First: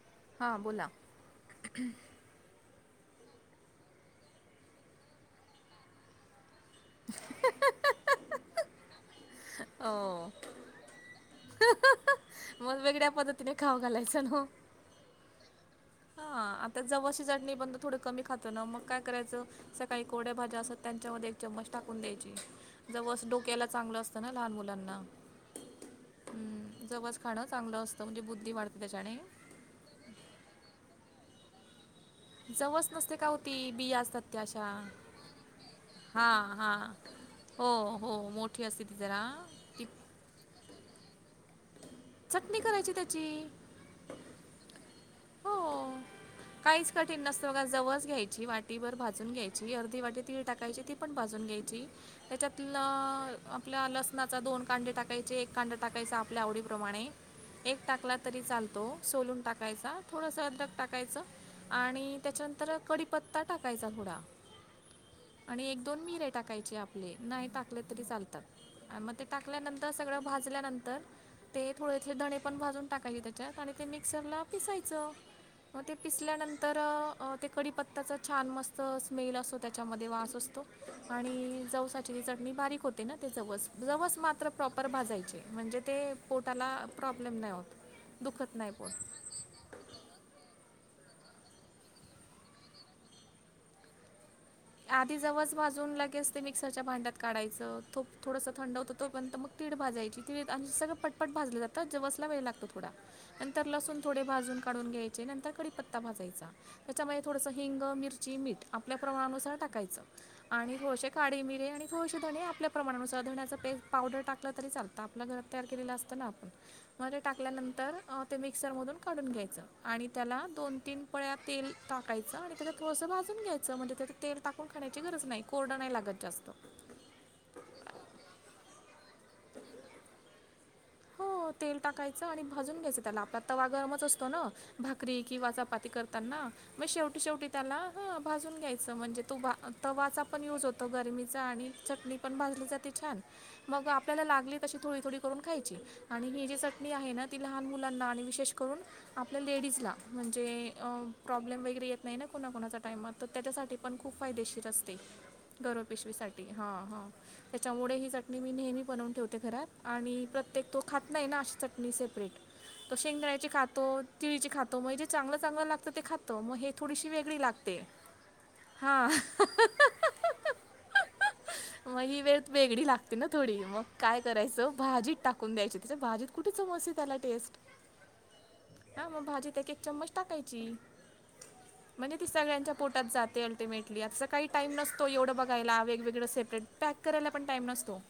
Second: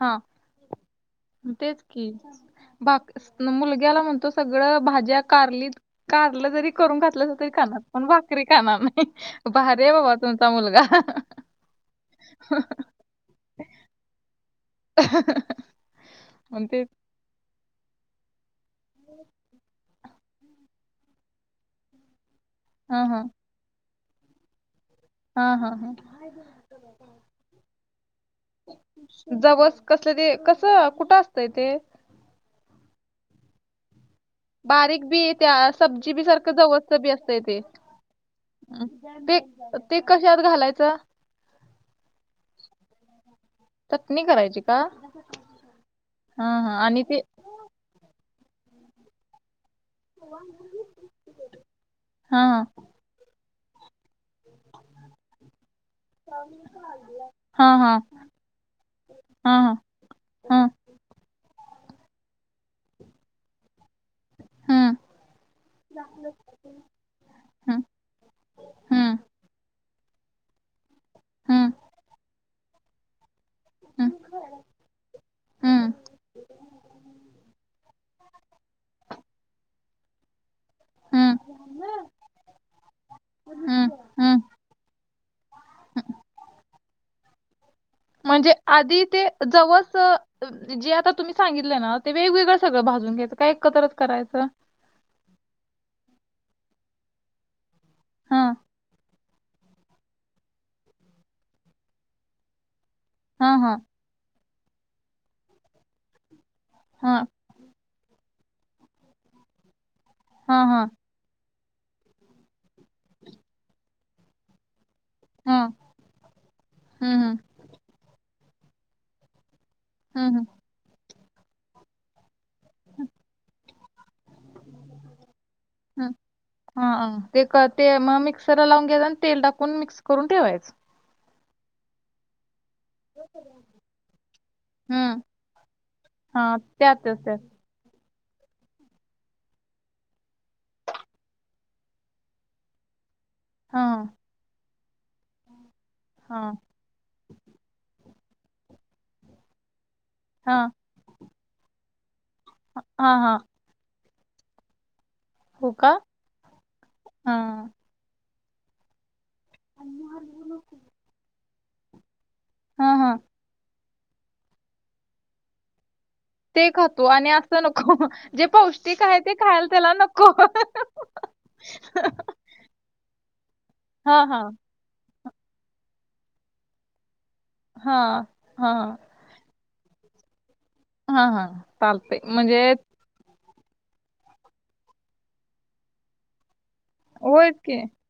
हा हां बोला. तेच कि. बाकीसन मुलग्याला म्हणतो सगळं भाज्या कारली. कारलं जरी करून घातलं तरी खाणार पण भाकरी खाणार नाही. भारी आहे बाबा हो तुमचा मुलगा मग वेगळ्या पद्धती. तिने खाऊ घालायच न. अ [inaudible] हा आता जवळशी चटणी पण थोडं कमी खातो ना मग काय करायचं चटणी. काही कोडे्या भाज्या असत त्यांच्या म एक चम्मच टाकून द्यायची हा हा जवस अस डोक्याला चांगलं असतं. च ना लहान मुलांना. हा हा हा हम्म जवस खाणं चांगलं असतं म्हणजे बुद्धी वाढते त्याच्याने. जवस. कसलं ते कसं कुठं असतंय ते. जवस नसते का हो ती बियास त्या आशा. बारीक बी त्या सब्जी बी सारख जवळच बी असतय ते हो हो मोठी असते अ ती जरा ते. ती ते कशात घालायचं. चटणी करायची त्याची. चटणी करायची का हा हा आणि ते. हवं का जवस घ्यायची वाटीभर भाजून घ्यायच. ची आर्धी वाटी तीळ टाकायची ती पण भाजून घ्यायची हा त्याच्यात आपल ल ''--'' नाचा दोन कांडे टाकायचे एक कांदा टाकायचा आपल्या आवडीप्रमाणे. हा एक हा टाकला तरी चालतो सोलून हा हा टाकायचा. थोडंसं हा अदरक टाकायचं आणि त्याच्यानंतर कडीपत्ता टाकायचा थोडा. हम्म आणि एक दोन मिरे टाकायचे आपले नाही टाकले हम्म तरी चालत आणि हम्म मग ते टाकल्यानंतर सगळं भाजल्यानंतर ते हम्म थोडे थ धणे पण भाजून टाकायले ते हम्म मिक्सरला पिसायचं मग हम्म ते पिसल्यानंतर ते कडीपत्ता त्याचा छान मस्त स्मेल असतो त्याच्यामध्ये वास असतो हम्म आणि जवसाची जी चटणी बारीक होते ना ते ज हम्म जवस हम्म मात्र प्रॉपर भाजायचे म्हणजे ते पोटाला प्रॉब्लेम नाही होत म्हणजे दुखत नाही पोट आधी ते जवस जे आता तुम्ही सांगितले ना तेे वेगवेगळं सगळं भाजून घ्यायंच काय एकत्रच करायचं आधी जवस भाजून लगेच ते मिक्सरच्या भांड्यात काढायचं तुप थोडंसं हां. थंड होतं तोपर्यंत मग तीळ भाजयची ती आणि सगळं पटपट भाजले जातं जवसला वेळ लागतो थोडा हां, नंतर हां. लसून थोडे भाजून काढून घ्यायचे नंतर कडीपत्ता भाजायचा त्याच्यामध्ये हां. थोडस हिंग, मिरची, मीठ आपल्या प्रमाणानुसार टाकायचं हां, आणि हां. थोडस काळी मिरे आणि थोसे धणी आपल्या प्रमाणाुार धण्याचा पेस् पावडर टकलं तरी चालतं आता आपलं घरात तयार हां. केलेलं असतं ना आपण मग हं, ते हं. टाकल्यानंतर ते मिक्सरमधून काढून घ्यायचं आणि हं, त्याला हं. दोन तीन पळ्या तेल टाकायचं आणि त्याला थोडंसं भाजून घ्यायचं म्हणजे त्या तेल टाकून खाण्याची गरज नाही कोरडं नाही लागत जास्त हा ते ते मग मिक्सरला लावून घ्यायच आणि तेल टाकून मिक्स करून ठेवायचं हो तेल टाकायचं आणि भाजून घ्यायचं त्याला आपला तर वागरमच असतो ना हं. भाकरी किवा चपाती करताना हां. मग शेवटी त्यातच त्यात. शेवटी त्याला ह भाजून घ्यायचं म्हणजे तो तवाचा पण युज होतो गरमीचा आणि चटणी पण भाजली जाते छान मग हां, आपल्याला लागली तशी थोडी थोडी करून खायची आणि ही हां. जी चटणी मी आहे ना ती लहान मुलांना आणि विशेष करून आपल्या लेडीजला हां. म्हणजे प्रॉब्लेम वगैरे येत नाही ना कोणाकोणाच्या हां, टायमात तर हां. त्याच्यासाठी पण खूप फायदेशीर असते हो गरोव का? पिशवीसाठी हा हा हां. त्याच्यामुळे ही चटणी मी नेहमी बनवून ठेवतेो ते घरात आणि प्रत्येक तो खात नाही ना अशी चटणी सेपरेट तो हां, हां. शेंगयची खातो तिळीची खातोणजे चांगलं चांग लातं ते खात ते खातो आणि असं नको जे पौष्टिक हां आहे ते खायला त्याला नको मग ही वेळ वेगळी लागते ना थोडी मग काय हां, हां. करायचं भाजीत टाकून द्यायची त्याच्या भाजीत कुठे चमसते त्याला टेस्ट हा हा ह ह मग भाजीत एक एक चम्मच टाकायची हां, हां. म्हणजे चालतंय. ती सगळ्यांच्या पोटात जातेल ते मेटली आजचा काही टाम नतो एवढं बघायला वेगवेगळं सेपरेट पॅक करायला पण होयच टाइम की. नसतो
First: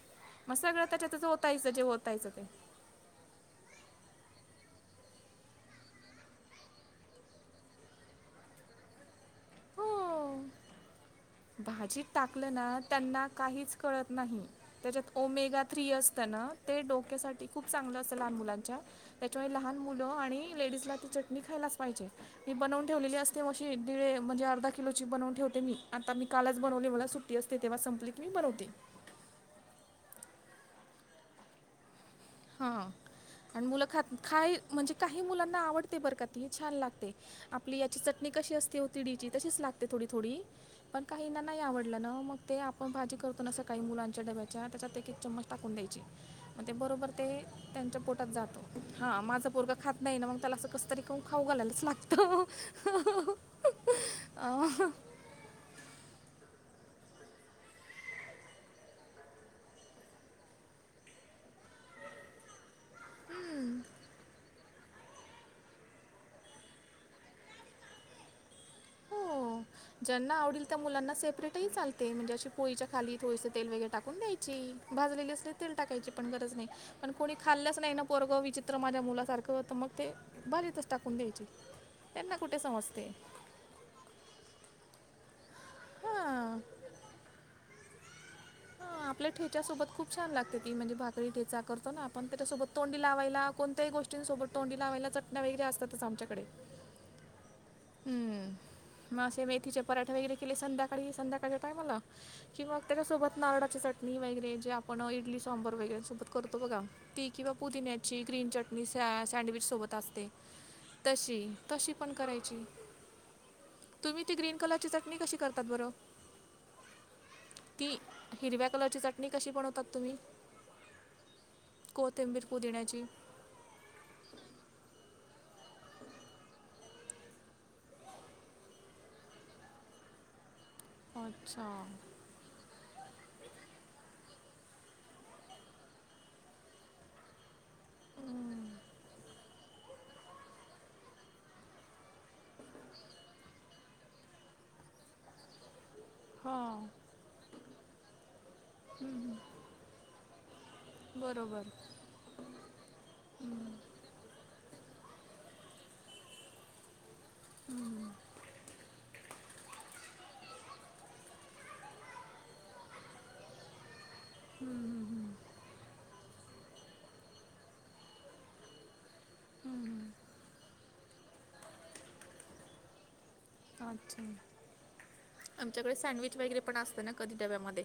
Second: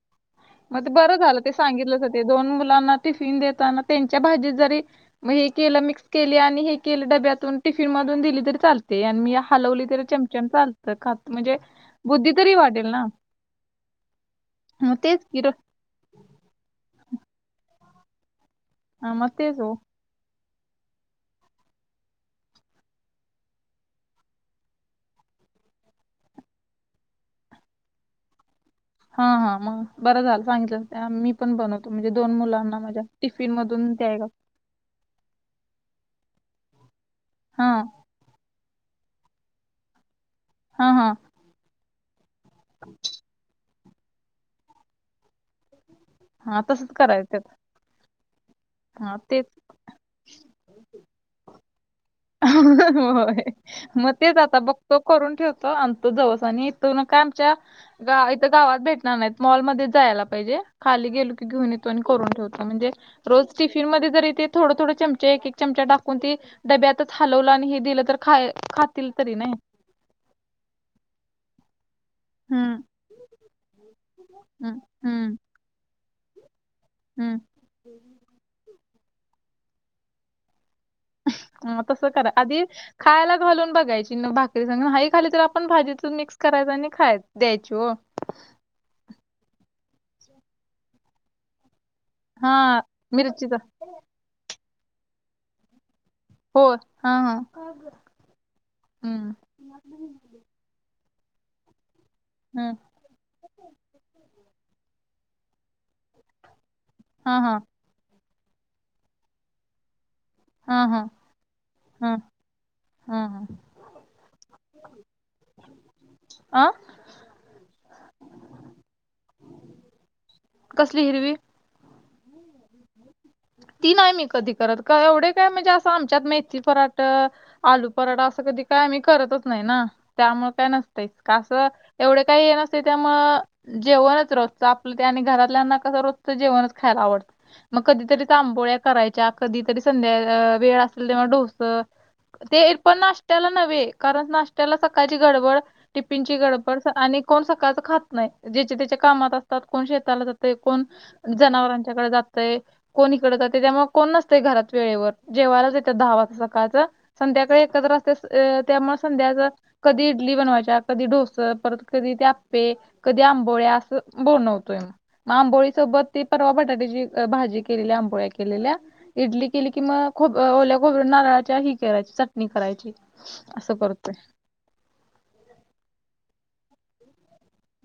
मग सगळं ते बरं त्याच्यात झालं ते होतायच जे सांगितलंस ते दोन मुलांना टिफिन देताना त्यांच्या भाजी जरी मग हे केलं मिक्स के आणि हे केलं डब्यातून टिफिन मधून दिली तरी चालते आणि मी खालवली तरी हो चमचाम चालतं खात म्हणजे भाजीत बुद्धी तरी टाकलं वाटेल ना त्यांना काहीच कळत नाही मग त्याच्यात तेच की र ओमेग थ्री असतना ते डोक्यासाठी खूप चांगलं असतं लहान मुलांच्या हां, मग त्याच्यामुळे तेच ओ. लहान मु आणि लेडीज ला ती चटणी खायलाच पाहिजे ती बनवून ठेवलेली असते मशी दिळे म्हणजे अर्धा किलोची बनवून ठेवते मी आता मी कालच बनवली मला सुट्टी असते तेव्हा संपली की मी बनवते हा हा मग बरं झालं सांगितलं मी पण बनवत म्हणजे दोन मुलांना हां माझ्या टिफिन आणि मुलं मधून खात द्याय का खाय म्हणजे काही मुलांना आवडते बरक ती छान लागते आपली हां, याची चटणी कशी असते तिडीची तशीच लागते थोडी थोडी हां, पण हां. काहीना नाही आवडलं ना मग ते आपण भाजी करतो काही मुलांच्या डब्याच्या आत एक-एक चमच टाकून द्यायची मग ते बरोबर ते तर त्यांच्या पोटात जातो. हा माझं पोरगं खात नाही ना मग त्याला असं कसतरी खाऊ खाऊ घालायलाच लागत. होय. मग तेच आता बघतो करून ठेवतो आणतो जवस आणि इथ का आमच्या गा इथं गावात भेटणार नाहीत मॉलमध्ये जायला पाहिजे खाली गेलो घेऊन येतो आणि करून ठेवतो म्हणजे रोज टिफिन मध्ये जरी ते थोडं थोडं चमचा एक-एक चमचा टाकून ते डब्यातच हलवलं आणि हे दिलं तर खा खातील तरी नाही. हो. ज्यांना आवडेल त्या मुलांना सेपरेटही चालते म्हणजे अशी हम्म पोळीच्या खाली थोडसं तेल वगैरे. टाकून द्यायची हम्म भाजलेली हम्म अस तेल टाकायची पण गरज नाही पण कोणी हम्म खाल्लंच नाही पोरग विचि त्र माझ्या मुलासारखं होतं मग ते भाजीतच टाकून द्यायचे मग तसं करा त्यांना कुठे आधी समजते. खायला घालून बघायची भाकरी संग न्हाई खाली तर आपण भाजीतून मिक्स हां. करायच आणि खाया द्याय च ओ! हा आपल्या ठेच्यासोबत खूप छान लागते ती म्हणजे भाकरी ठेचा करतो ना आप पण हा त्याच्यासोबत तोंडी लावायला मिरचीचा कोणत्याही गोष्टींसोबत तोंडी लावायला चटण्या वैगैर असातच आमच्याकडे हो, हा हा. हम्म, म हम्म असे मेथीचे पराठे वगैरे केले संध्याकाळी संध्याकाळच्या टायमाला की हम्म मग त्याच्यासोबत नारळाची चटणी वगैरे जे आपण इडली-सांबर वगैरे सोबत करतो बघा, ती हा हा किंवा पुदिन्याची ग्रीन चटणी सँडविच सोबत असते हा हा तशी, तशी हा पण करायची. हा हा! तुम्ही ती ग्रीन कलरची चटणी कशी करतात बरं? अ ती हिरव्या कलरची चटणी कशी बनवतात तुम्ही? कसली हिरवी? कोथिंबीर आणि पुदिन्याची. ती न्हाय मी कधी करत काय एवढं काय म्हणजे असं आमच्यात मेथी पराठ आलू पराठा असं कधी काय आम्ही करतच नाही ना, त्यामुळे काय नसतय का अच्छा असं एवढ काही नसतय त्यामुळं जेवणच रोजचं आपलं, ते आणि घरातल्यांना कसं रोजचं जेवणच खायला आवडतं मग कधी हम्म. आंबोळ्या करायच्या, कधीतरी संध्या वेळ असेल तेव्हा डोस ते पण नाष्ट्याला नव्हे, कारण नाष्ट्याला सकाळची गडबड टिपिन ची गडबड हां आणि कोण सकाळचं खात नाही, ज्याच्या-त्याच्या कामात असतात कोण शेताला जातं ते कोण बरोबर जनावरांच्याकडे जातय कोण इकडं जाते त्यामुळे कोण नसतय घरात वेळेवर जेवायलाच येत्यात दहा वाजता सकाळचं संध्याकाळी एकत्र असत्यात त्यामुळ संध्याकाळचं कधी इडली बनवायच्या, कधी डोस, परत कधी ते आप्पे, कधी आंबोळ्या अस बनवतोय, म आंबोळी सोबत ती परवा बटाट्याची अ भाजी केलेल्या आंबोळ्या केलेल्या, इडली केली की मग खोब ओल्या खोबऱ्या नारळाच्या, ही करायची चटणी करायची. असं करतोय. अच्छा, आमच्याकडे सँडविच वगैरे पण असतं ना कधी डब्यामध्ये.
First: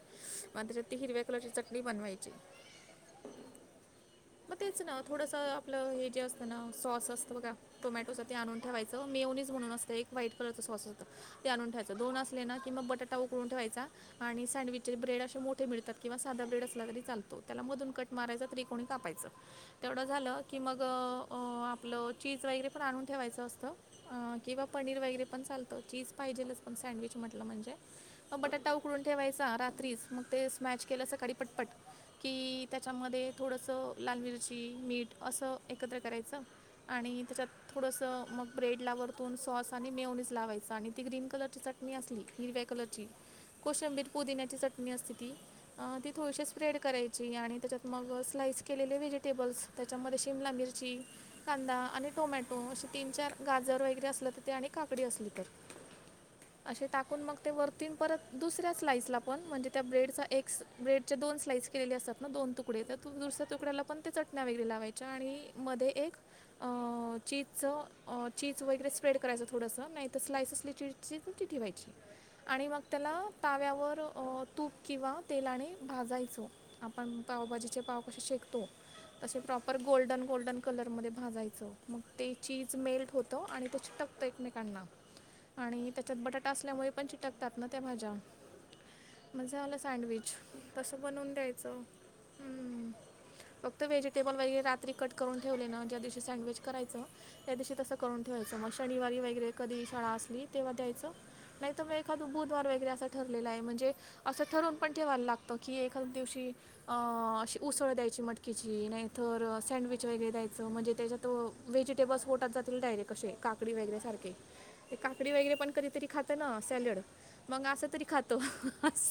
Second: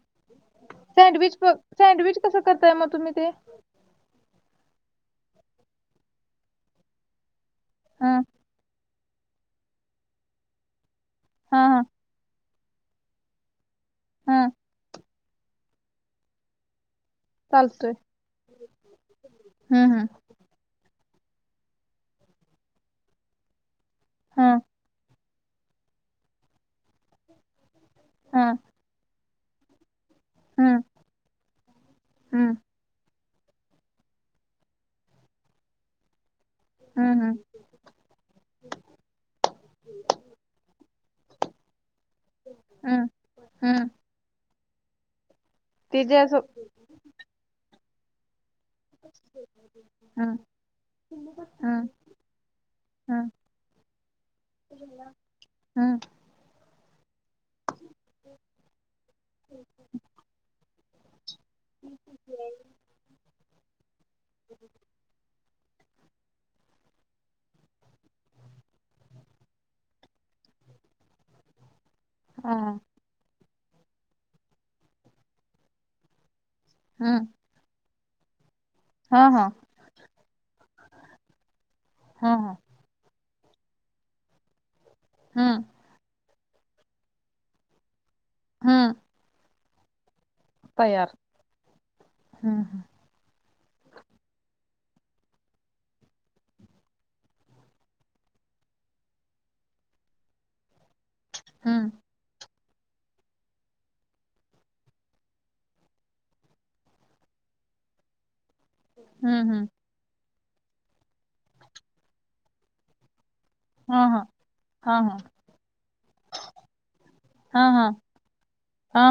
म आता त्याच्यात ती हिरव्या कलर ची चटणी बनवायची. काय मग तुम्ही ते मग तेच ना थोडसं आपलं हे जे असतं ना सॉस असतं बघा ह टोमॅटोचं, ते आणून ठेवायचं. मिओनीज म्हणून असतं एक व्हाईट कलरचं सॉस होत ते हा आणून हा ठेवा, दोन अस असले ना कि मग बटाटा उकळून ठेवायचा आणि हा सँडविचचे ब्रेड असे मोठे मिळतात किंवा साधा ब्रेड असला तरी चालतो. त्याला मधून चालतोय कट मारायचा त्रिकोणी कापायचं. हम्म तेवढं झालं, की मग आपलं चीज वगैरे पण आणून ठेवायचं असतं. अ हम्म किंवा पनीर वगैरे पण चालतो, चीज पाहिजेलच पण सँडविच म्हटलं म्हणजे. हा हा बटाटा उकडून ठेवायचा रात्रीच, मग ते हम्म स्मॅच केलं सकाळी पटपट. हम्म की त्याच्यामध्ये थोडंसं लाल मिरची, मीठ असं एकत्र करायचं. आणि हम्म हम्म त्याच्यात थोडंसं मग ब्रेडला वरतून सॉस आणि मायोनिज लावायचं आणि ती ग्रीन कलरची चट चटणी असली हिरव्या कलरची, हम्म हम्म कोशंबीर पुदिन्याची चटणी असती ती. ते ती जे असं थोडीशी स्प्रेड करायची आणि त्याच्यात मग स्लाइस केलेले व्हेजिटेबल्स त्याच्यामध्ये हम्म शिमला मिरची कांदा हम्म आणि टोमॅटो अशे हम्म तीन-चार गाजर वगैरे असलं तर ते आणि काकडी असली तर. हम. असे टाकून मग ते वरती परत दुसऱ्या स्लाईस ला पण म्हणजे त्या ब्रेडचा एक स्ल ब्रेडचे दोन स्लाईस केलेली असतात ना दोन तुकडे त्या दुसऱ्या तुकड्याला पण ते चटण्या वगैरे लावायच्या आणि मध्ये एक अ चीजचं, चीज वगैरे स्प्रेड करायचं थोडंसं नाहीतर स्लाइस असली चीज चीज मग ती ठेवायची. हा आणि मग त्याला ताव्यावर तूप किंवा तेलाने भाजायचं. आपण हम्म पावभाजीचे पाव कसे शेकतो. हा तसे हा प्रॉपर गोल्डन-गोल्डन कलर मध्ये भाजायचं, मग हा ते हा चीज मेल्ट होतं आणि ते चिटकतं एकमेकांना, हम्म आणि त्याच्यात बटाटा असल्यामुळे पण चिटकतात ना त्या भाज्या. हम्. म्हणजे आलं सँडविच तसं बनवून द्यायचं हम हम हम्म. फक्त व्हेजिटेबल वगैरे रात्री कट करून ठेवले ना ज्या दिवशी सँडविच करायचं त्या दिवशी तसं करून ठेवायचं मग शनिवारी वगैरे कधी शाळा असली तेव्हा द्यायचं नाही तर हम्म मग एखाद बुधवार वगैरे असं ठरलेलं आहे म्हणजे असं ठरून पण ठेवायला लागतं की एखाद दिवशी अ अशी उसळ द्यायचे ची मटकीची नाहीत तर हम्म हम्म सँडविच वगैरे द्यायचं म्हणजे त्याच्यात व्हेजिटेबल्स होटातील डायरेक्ट कसे काकडी वगैरे हा हा सारखे ते हा हा काकडी वगैरे पण कधीतरी खातं ना सॅलड मग हा असं तरी खातो अस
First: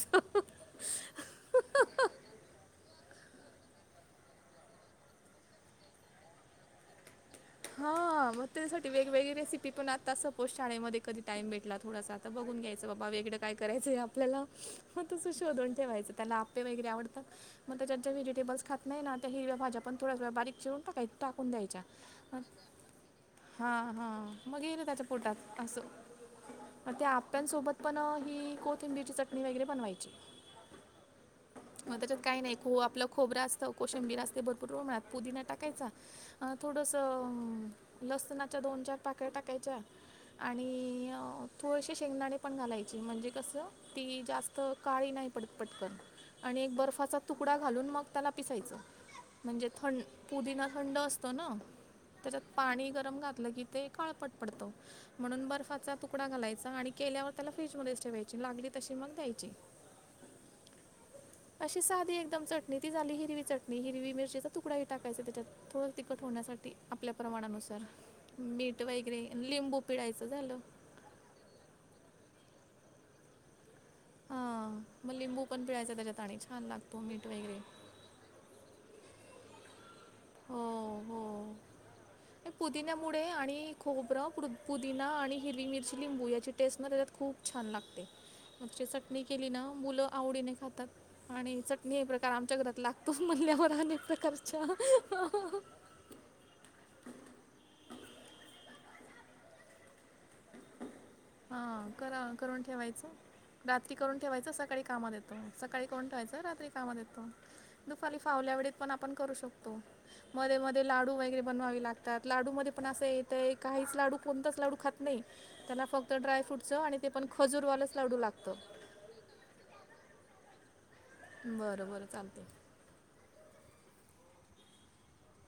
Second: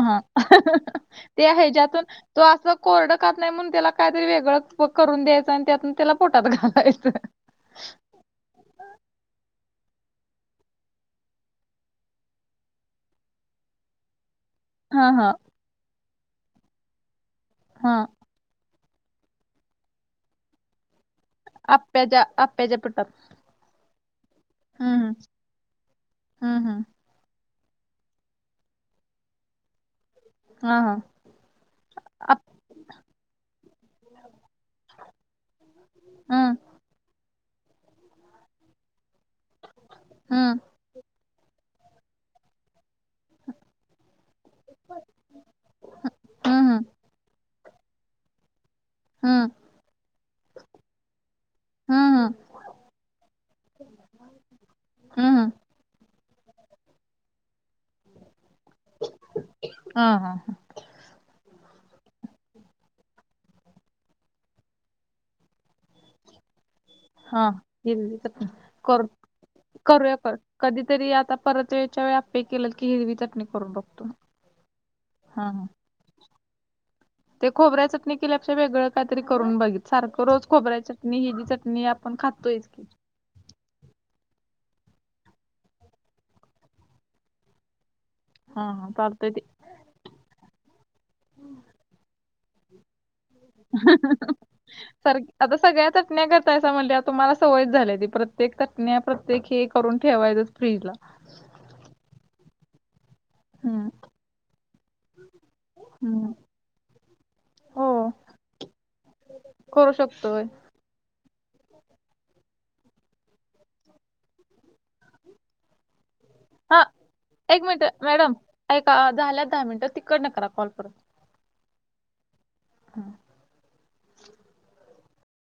ह ते आहे ज्यातून तो असं कोरडं काात नाही म्हणून त्याला काहीतरी वेगळं करून द्यायचं आणि त्यातून त्याला पोटात घालायचं हा मग त्यासाठी वेगवेगळी रेसिपी पण आता सपोज शाळेमध्ये कधी टाइम भेटला थोडासा ता बघून घ्यायचं बा बा इकडें काय करायचंय आपल्याला मग हां, तसं हां, शोधून ठेवायचं त्याला आपे वगैरे आवडतातग हां. त्याच्या व्हेजिटेबल्स खातात नाही ना आ हिरव्याज पण थड्या वेळा बारीक चिरून टाकाय टाकून द्यायच्या आपे ज पुटत हा हा मग येल त्याच्या पोटात असं हं, हं. मग त्या आप्यांसोबत पण ही कोथिंबीरची चटणी वगैरे बनवायची हा हां मग त्याच्यात काही आप नाही खू आपला खोबं असत कोशंबीर असते ब पु पुदीना टाकायचा हं, थोड त, लसणाच्या दोन चार पाकळ्या टाकायच्या, हं. आणि अ थोडेसे शेंगदाणे पण घालायचे म्हणजे कसं, ती जास्त काळी नाही पडत पटकन. हं, आणि एक हं. बर्फाचा तुकडा घालून मग त्याला पिसायचं, हं. म्हणजे थं पुदिना थंड असतं न. हं, हं. त्याच्यात पाणी गरम घातलं की ते काळपट पडतं. हं, म्हणून हं. बर्फाचा तुकडा घालायचा आणि केल्यावर त्याला फ्रीज मच ठेवायची लागली तशी मग द्यायची. आ हा. अशी साधी एकदम चटणी ती झाली हिरवी चटणी हिरवी मिरचीचा तुकडाही टाकायचा त्याच्यात. थोडं तखट होण्यासाठी. आपल्या हां. प्रमाणानुसार, हिरवी चटणी मीठ वगैरे लिंबू पिळाायचं झालं. तरी आता परत वेळच्या वेळी आप्पे केलं की हिरवी चटणी करून बघतो. हा म लिंबू हां, पण हां. पिळायचं त्याच्या आणी छान लाग ते खोबऱ्या चटणी केल्यापेक्षा वेगळं काहीतरी करून बघित सारखं रोज खोबऱ्या चटणी ही जी चटणी आपण खातोयच की. पुदीन्या मुळे आणि खोबरं प्रो- पुदिना आणि हिरवी मिरची लिंबू याची टेस्टमध्ये तर खूप छान लागते. हा मगची हा चटणी चालतंय ते केली न मुलं आवडीने खातात, आणि चटणी हे प्रकार आमच्या घरात लाग तोच म्हणल्यावर अनेक प्रकारच्या. सर आता सगळ्या चटण्या करतायसा म्हणल्या वर तुम्हाला सवय झालीया ती प्रत्येक चटण्या प्रत्येक हे करून ठेवायचं फ्रीजला. हा करा करून ठेवायचं. हम्म रात्री करून ठेवायचं सकाळी कामाला येत म सकाळी करून हम्म ठेवायचं रात्री कामाला येतो. हो दुपारी फावल्या वेळीत पण आपण करू शकतो, करू शकतोय मध्ये मध्य ते लाडू वगैरे बनवावे लागतात लाडूमध्ये पण असं येतय काहीच लाडू कोणताच लाडू खात नाही. त्याला फक्त ड्रायफ्रूटच हा आणि ते पण खजूरवालाच लाडू लागत. ता झाल्यात दहा मिनिटं तिकडन करा कॉल परत. बरं बरं चालतय. हा.